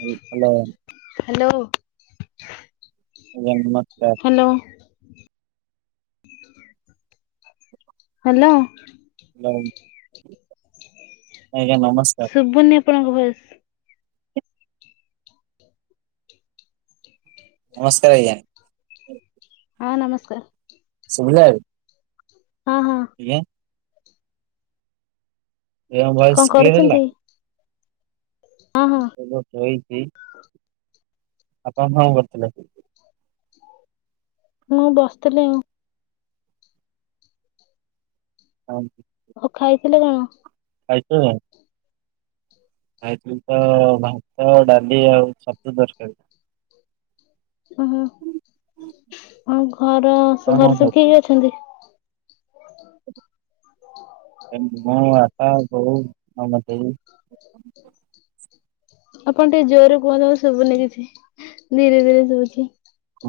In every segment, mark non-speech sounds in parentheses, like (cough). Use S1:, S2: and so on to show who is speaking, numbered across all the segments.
S1: ହଉ hello
S2: hello
S1: ନମସ୍କାର୍ (unintelligible)
S2: ହା ହାଲୋ
S1: ଯାଉ ଆଜ୍ଞା ନମସ୍ (unintelligible)
S2: ଶୁଭୁନି ଆପଣଙ୍କ ଭଏଶ୍।
S1: ନମସ୍କାର୍ ଆଞା
S2: ହଁ ନମସ୍କାର୍।
S1: ଶୁଭିଲା?
S2: ହଁ -ହଁ।
S1: ଆଜ୍ଞା। ଏବେ ମୋ ଭଏସ୍
S2: କଣ
S1: କ୍ଲିୟର ହେଲା।
S2: କରୁଛନ୍ତି? ହଁ -ହଁ।
S1: ରହିଛି। ଆପଣ କଁ କରୁଥିଲ?
S2: ମୁଁ ବସିଥିଲି।
S1: ହଁ।
S2: ହଉ ଖାଇଥିଲେ କଣ?
S1: କାଇଁଚ? ଖାଇଥିଲି ତ ଭାତ, ଡାଲି ଆଉ ଛତୁ ତରକାରୀ।
S2: ଓହୋ ଆଉ ଘର
S1: ଆପଣ କଣ
S2: ଘରେ ସବୁ କି ଅଛନ୍ତି?
S1: ମୁଁ ବାପା, ବୋଉ, ଦେଇ।
S2: ଆପଣ ଟିକେ ଜୋରେ କୁହନ୍ତୁ ଶୁଭୁନି କିଛି ଧୀରେ ଧୀରେ ଶୁଭୁଛି।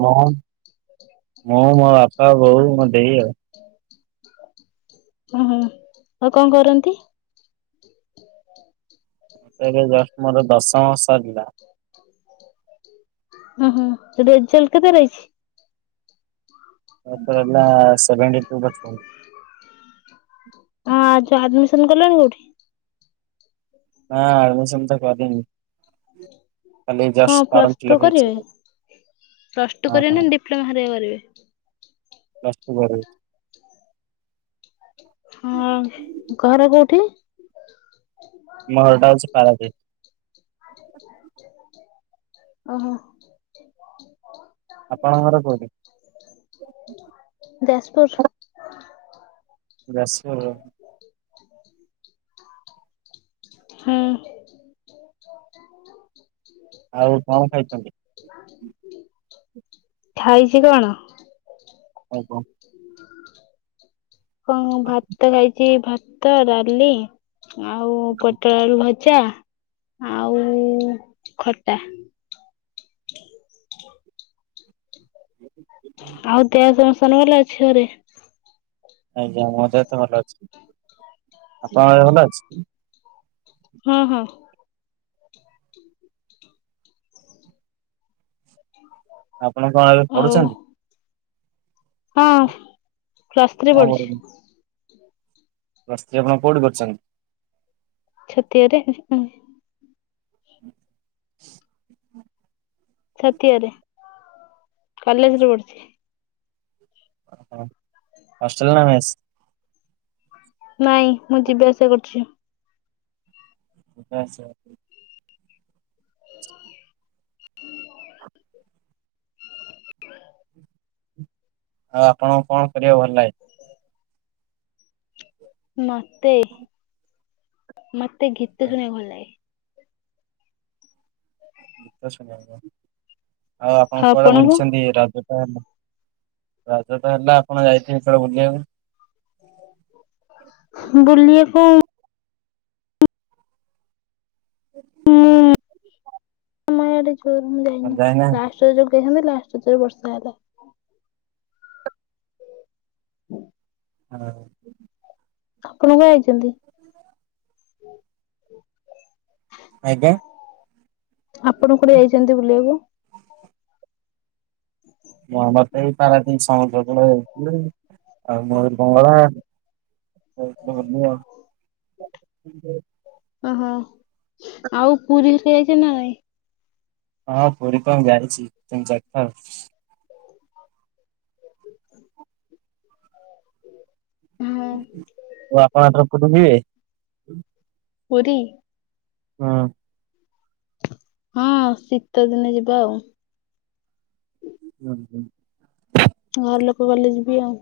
S1: ମୁଁ -ମୁଁ ମୋ ବାପା, ବୋଉ, ମୋ ଦେଇ ଆଉ।
S2: ଓ ହୋ ଆଉ କଣ କରନ୍ତି?
S1: ଏବେ ଜଷ୍ଟ୍ ମୋର ଦଶମ ସରିଲା।
S2: ଓ ହଁ ତ ରେଜଲ୍ଟ କେତେ ରହିଛି?
S1: (inaudible)
S2: ଆଁ ଯା ଆଡ୍ମିସନ୍ କଲଣି କୋଉଠି?
S1: ନାଁ ଆଡ୍ମିସନ୍ ତ କରିନି। ଖାଲି ଜଷ୍ଟ
S2: କଣ
S1: ଫର୍ମ
S2: ପ୍ଲସ୍ ଟୁ
S1: ଫିଲପ ହେଇଛି
S2: କରିବେ, ପ୍ଲସ୍ ଟୁ
S1: ହଁ
S2: କରିବେ
S1: ହଁ
S2: ନା ଡିପ୍ଲୋମା ହାରିବା କରିବେ?
S1: ପ୍ଲସ୍ ଟୁ ପଢୁ
S2: ହଁ ଘର କୋଉଠି?
S1: ମୋ ଘରଟା ହୋଉଛି ପାରାଦୀପ୍।
S2: ଓହୋ।
S1: ଆପଣଙ୍କ ଘର କୋଉଠି?
S2: ଯାଜପୁର୍।
S1: ଯାଜପୁର ରୁ।
S2: (unintelligible) ହୁଁ।
S1: ଆଉ କଣ ଖାଇଛନ୍ତି?
S2: ଖାଇଛି କଣ?
S1: ଆଉ କଣ?
S2: କଁ ମୁଁ ଭାତ ଖାଇଛି, ଭାତ, ଡାଲି ଆଉ ପୋଟଳ ଆଳୁ ଭଜା ଆଉ ଖଟା। ଆଉ ଦେହ ସମସ୍ତଙ୍କର ଅଛି ଘରେ?
S1: ଆଜ୍ଞା ମୋ ଦେହତ ଭଲ ଅଛି, ଆପଣ ଭଲ ଅଛି?
S2: ହୁଁ- ହୁଁ। (unintelligible)
S1: ଆପଣ କଣ ଏବେ
S2: ଆଉ
S1: ପଢୁଛନ୍ତି?
S2: ହଁ
S1: କଣ
S2: ପଲ୍ସଥ୍ରରୀ ପଡୁଛି।
S1: ପ୍ଳଥ୍ରୀ ଆପଣ କୋଉଠି କର୍ଚନ୍ତି?
S2: ଛତିଆରେ।
S1: ହ (unintelligible)
S2: ଛାତିଆରେ, କଲେଜ ରେ ପଢୁଛି।
S1: ଓ, ହଷ୍ଟେଲ ନା ମେସ୍?
S2: ନାଇଁ, ମୁଁ ଯିବା ଆସିବା କରୁଛି।
S1: ଆଚ୍ଛା। ଆଉ ଆପଣଙ୍କୁ କଣ କରିବାକୁ ଭଲ ଲାଗେ?
S2: ମତେ, ମତେ ଗୀତ ଶୁଣିବାକୁ ଭଲ ଲାଗେ।
S1: ଗୀତ ଶୁଣିବାକୁ ଭଲ ଲାଗେ। ଆଉ ଆପଣ କୁଆଡେ ବୁଲିଛନ୍ତି ରଜ? ରଜ ତ ହେଲା ଆପଣ ଯାଇଥିବେ କୁଆଡେ ବୁଲିବାକୁ?
S2: ବୁଲିବାକୁ
S1: ହ (unintelligible)
S2: ନାଇଁ ଇଆଡେ କୁଆଡେ ମୁଁ
S1: କଣ
S2: ଯାଇନି
S1: ଯାଇନାହାନ୍ତି?
S2: ଲାଷ୍ଟ ରଜରେ ଯାଇଥାନ୍ତି ଲାଷ୍ଟ ରଜରେ ବର୍ଷା ହେଲା।
S1: ହଁ।
S2: ଆପଣ କୁଆଡେ଼ ଯାଇଛନ୍ତି?
S1: ହ (unintelligible) ଆଜ୍ଞା।
S2: ଆପଣ କୁଆଡେ଼ ଯାଇଛନ୍ତି ବୁଲିବାକୁ?
S1: (unintelligible) (unintelligible)
S2: ଓହୋ, ଆଉ ପୁରୀ ଯାଇଛ ନା ନାଇଁ?
S1: ହଁ ପୁରୀ ତ ମୁଁ ଯାଇଛି ତିନି ଚାରି ଥର।
S2: ହଁ
S1: (unintelligible)
S2: ପୁରୀ।
S1: ହଁ।
S2: ହଁ ଶୀତ ଦିନେ ଯିବା ଆଉ।
S1: ହୁଁ ହୁଁ।
S2: ଘର ଲୋକ ଗଲେ ଯିବି ଆଉ।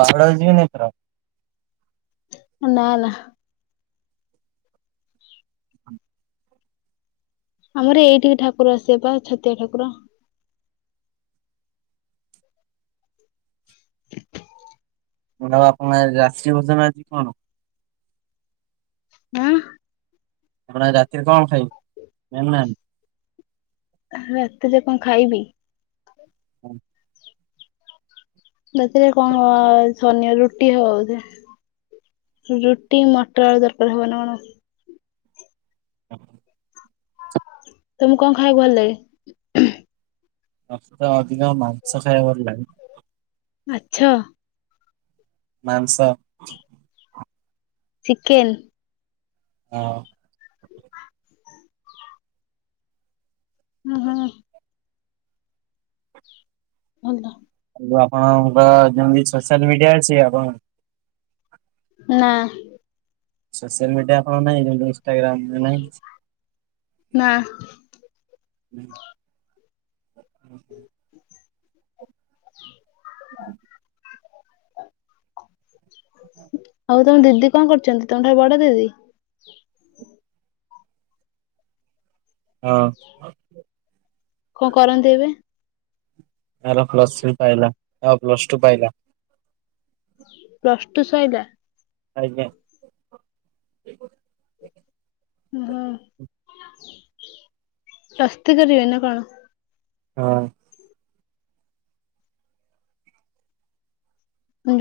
S1: ବାହୁଡ଼ା ରେ ଯିବେନି ଏଥର?
S2: ନାଁ ନାଁ। ଆମର ଏଇଠି ବି ଠାକୁର ଆସିବେ ବା ଛତିଆ ଠାକୁର।
S1: ଆପଣଙ୍କ ଆଜି ରାତ୍ରି ଭୋଜନ ଆଜି କଣ?
S2: ହାଁ।
S1: ଆପଣ ଆଜି ରାତିରେ କଣ ଖାଇବେ?
S2: ରାତିରେ କଣ ଖାଇବି?
S1: ହୁଁ।
S2: ରାତିରେ କଣ ଶନିବାର ରୁଟି ହବ ବୋଧେ। ରୁଟି, ମଟର ଆଳୁ ତରକାରୀ ହବ ନା କଣ।
S1: ହ
S2: ତମକୁ କଣ ଖାଇବାକୁ ଭଲ ଲାଗେ?
S1: ମତେ ଅଧିକ ମାଂସ ଖାଇବାକୁ ଭଲ ଲାଗେ।
S2: ଆଚ୍ଛା।
S1: ମାଂସ।
S2: ଚିକେନ।
S1: ହଁ।
S2: ହଁ ହଁ ଭଲ।
S1: ଆ ଯୋଉ ଆପଣଙ୍କର ଯେମତି ସୋସିଆଲ ମିଡିଆ ଅଛି ଆପଣ
S2: ନା।
S1: ସୋସିଆଲ ମିଡିଆ କଣ ନାହିଁ ଇନଷ୍ଟାଗ୍ରାମରେ ନାହିଁ କିଛି।
S2: ନା
S1: ହୁଁ। ହୁଁ - ହୁଁ
S2: ହ
S1: ହୁଁ
S2: ଆଉ ତମ ଦିଦି କଣ କରୁଛନ୍ତି ତମ ଠାରୁ ବଡ ଦିଦି?
S1: ହଁ।
S2: କଣ କରନ୍ତି ଏବେ?
S1: ଆର ପ୍ଲସ୍ ଥ୍ରୀ ପାଇଲା ଆଉ ପ୍ଲସ ଟୁ ପାଇଲା।
S2: ପ୍ଲସ ଟୁ ସଇଲା।
S1: ଆଜ୍ଞା।
S2: ହୁଁ ପ୍ଲସ ଥ୍ରି କରିବେ ନା କଣ?
S1: ହଁ।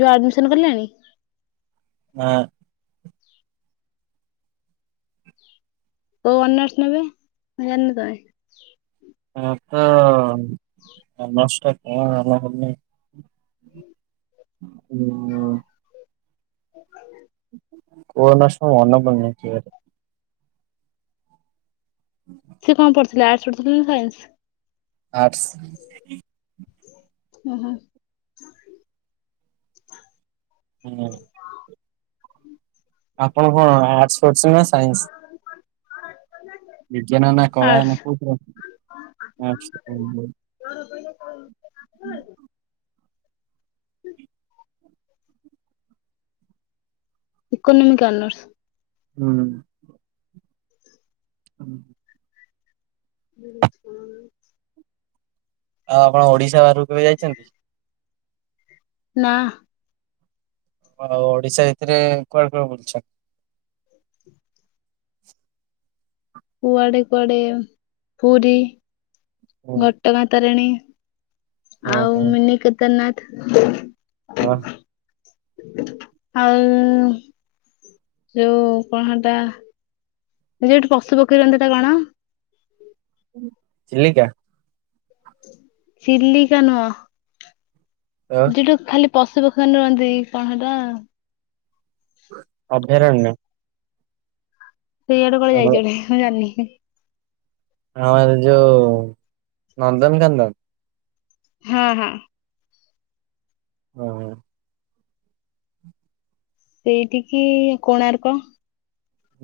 S2: ଯୋଉ ଆଡମିସନ କଲେଣି?
S1: ନା।
S2: କୋଉ ଅନର୍ସ ନେବେ ନା ଜାଣିନ ତମେ।
S1: ତାର ତ ଅନର୍ଷ ଟା କଣ ମନେ ପଡୁନି।
S2: ହଁ
S1: ହୁଁ। (unintelligible) ହୁଁ
S2: ସେ କଣ ପଢୁଥିଲେ ଆର୍ଟସ ପଢୁଥିଲେ ନା ସାଇନ୍ସ।
S1: ଆର୍ଟସ୍।
S2: ଓ ହୋ।
S1: (inaudible) ଆପଣ କଣ ଆର୍ଟସ ପଢୁଛନ୍ତି ନା ସାଇନ୍ସ? ବିଜ୍ଞାନ ନା କଳା
S2: ଆର୍ଟସ
S1: ନା କୁ (unintelligible)
S2: (inaudible) (inaudible) ଇକୋନୋମିକ ଅନର୍ଷ।
S1: ହୁଁ। ହୁଁ।
S2: (inaudible)
S1: ଆଉ ଆପଣ ଓଡିଶା ବାହାରକୁ କେବେ ଯାଇଛନ୍ତି?
S2: ନା।
S1: ଆଉ ଓଡିଶା ଭିତରେ କୁଆଡେ କୁଆଡ଼େ ବୁଲିଛନ୍ତି।
S2: କୁଆଡେ କୁଆଡେ ପୁରୀ ଘଟଗାଁ ତାରିଣୀ।
S1: ଓହୋ
S2: ଆଉ
S1: ହଁ
S2: ମିନି କେଦାରନାଥ।
S1: ହଁ।
S2: ଆଉ ଯୋଉ କଣ ହତା ଯୋଉଠି ପଶୁ ପକ୍ଷୀ ରହନ୍ତି ସେଇଟା କଣ?
S1: ଚିଲିକା।
S2: ଚିଲିକା ନୁହଁ?
S1: ଆଉ
S2: ଯିଠୁ ଖାଲି ପଶୁ ପକ୍ଷୀମାନେ ରୁହନ୍ତି କଣ ସେଟା?
S1: ଅଭୟାରଣ୍ୟ।
S2: ସିଆଡେ କୁଆଡେ
S1: ଆମ
S2: ଯାଇଛନ୍ତି ମୁଁ ଜାଣିନି।
S1: ହଁ ଯୋଉ ନନ୍ଦନକାନନ।
S2: ହୁଁ ହୁଁ।
S1: ଓହୋ।
S2: ସେଇଠି କି କୋଣାର୍କ।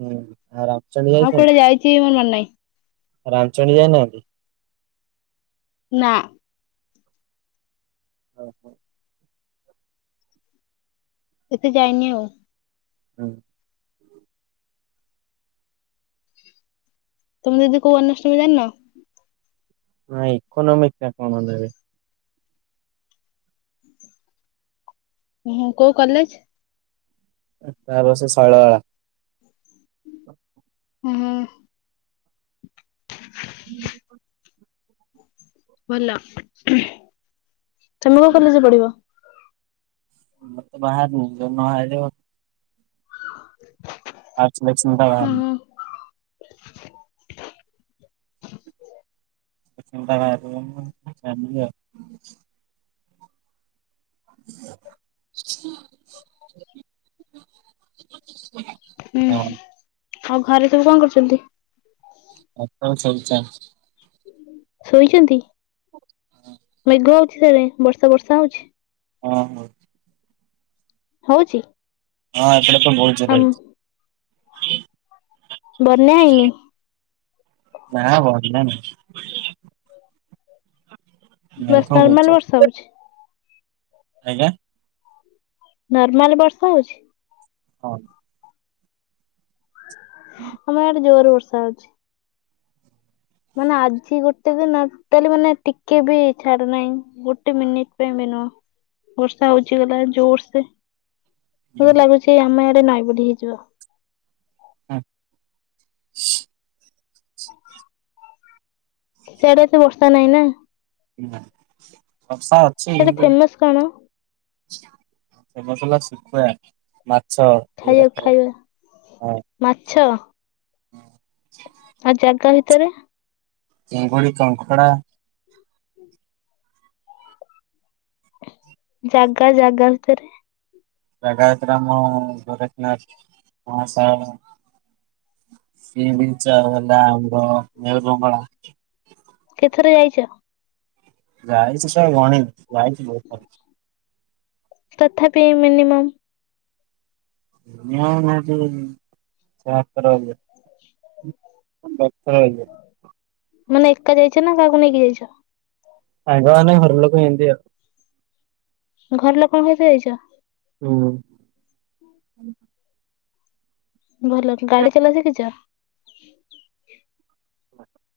S1: ହୁଁ। ଆଉ ରାମଚଣ୍ଡୀ।
S2: ଆଉ
S1: ଯାଇଛନ୍ତି?
S2: କୁଆଡେ ଯାଇଛି ମୋ ମନ ନାହିଁ।
S1: ରାମଚଣ୍ଡୀ ଯାଇନାହାନ୍ତି?
S2: ନା।
S1: ଓହୋ।
S2: ଏତେ ଯାଇନି ଆଉ।
S1: ହୁଁ।
S2: ତମେ ଯଦି କୋଉ ଅନ୍ୟଷ୍ଟମ ଜାଣିନ?
S1: ନାଁଇ ଇକୋନୋମିକ୍ ନା କଣରେ?
S2: ହୁଁ କୋଉ କଲେଜ?
S1: ତା ବସ ଶୈଳଵାଳା। ହ (unintelligible)
S2: ହୁଁ ହୁଁ।
S1: ହୁଁ।
S2: ଭଲ ତମେ କୋଉ କଲେଜରେ ପଢିବ?
S1: ମତେ ବାହାରନି ଜମା ବାହାରିବ।
S2: ହଁ।
S1: ଆର୍ ସିଲକସନ୍ ଟା ବାହାରିନି। (unintelligible)
S2: ହୁଁ
S1: ହଁ
S2: ଆଉ ଘରେ ସବୁ କଣ କରୁଛନ୍ତି?
S1: (inaudible)
S2: ଶୋଇଛନ୍ତି ମେଘ ଉଠେଇଲାଣି ବର୍ଷା ବର୍ଷା ହଉଛି?
S1: ହଁ ହଁ।
S2: ହଉଛି।
S1: ହଁ ଏପଟେ ତ ବହୁତ ଜୋର
S2: ଆମ
S1: ହେଇଛି।
S2: ବନ୍ୟା ହେଇନି?
S1: ନା ବନ୍ୟା ନାହିଁ।
S2: (unintelligible)
S1: ମେଘ ବହୁତ
S2: ନର୍ମାଲ
S1: ଜୋରେ।
S2: ବର୍ଷା ହଉଛି।
S1: ଆଜ୍ଞା।
S2: ନର୍ମାଲ ବର୍ଷା ହଉଛି।
S1: ହଁ।
S2: ଆମ ଆଡେ ଜୋର ବର୍ଷା ହଉଛି। ମାନେ ଆଜି ଗୋଟେ ଦିନ ତାହେଲେ ମାନେ ଟିକେ ବି ଛାଡୁନାହିଁ। ଗୋଟେ ମିନିଟ ପାଇଁ ବି ନୁହ ବର୍ଷା ହଉଚିଗଲା ଜୋରସେ।
S1: ହୁଁ
S2: ମ ଲାଗୁଛି ଆମେ ଆଡେ ନାଇଁ ହେଇଯିବ।
S1: ହୁଁ।
S2: ସେଇଆଡେ ଏତେ ବର୍ଷା ନାହିଁ ନା।
S1: ବର୍ଷା ଅଛି।
S2: ସେଆଡେ ଫେମସ୍ କଣ
S1: କୁଲା କୁଲା ଶୁଖୁଆ ମାଛ।
S2: ଖାଇବା ଖାଇବା
S1: ହଁ
S2: ମାଛ ଆଉ ଚାରି ଟା ଭିତରେ।
S1: ଚିଙ୍ଗୁଡ଼ି କଙ୍କଡା।
S2: ଜାଗା ଜାଗା ଭିତରେ
S1: ଜାଗା ଭିତରେ ଆମ ଗୋରଖନାଥ ମହାଶୟ। (unintelligible) ଚଉ ହେଲା ଆମର ଦିଅବଙ୍ଗଳା
S2: କେତେଥର ଯାଇଚ।
S1: ଗାାଇଛି ସ ଗଣି ଗାାଇଛି ବହୁତ (unintelligible)
S2: ତଥାପି ମିନିମମ୍।
S1: ସୋତ (unintelligible) ବଥ ହେଇଯାଏ।
S2: ମାନେ ଏକା ଯାଇଚ ନା କାହାକୁ ନେଇକି ଯାଇଚ।
S1: ସାଙ୍ଗମାନେ ଘର ଲୋକ ଏମିତି ଆଉ।
S2: ଘର ଲୋକଙ୍କ ସହିତ ଯାଇଚ।
S1: ହୁଁ।
S2: ଭଲ ଗାଡି ଚଲା ଶଖିଚ?
S1: ହ (unintelligible)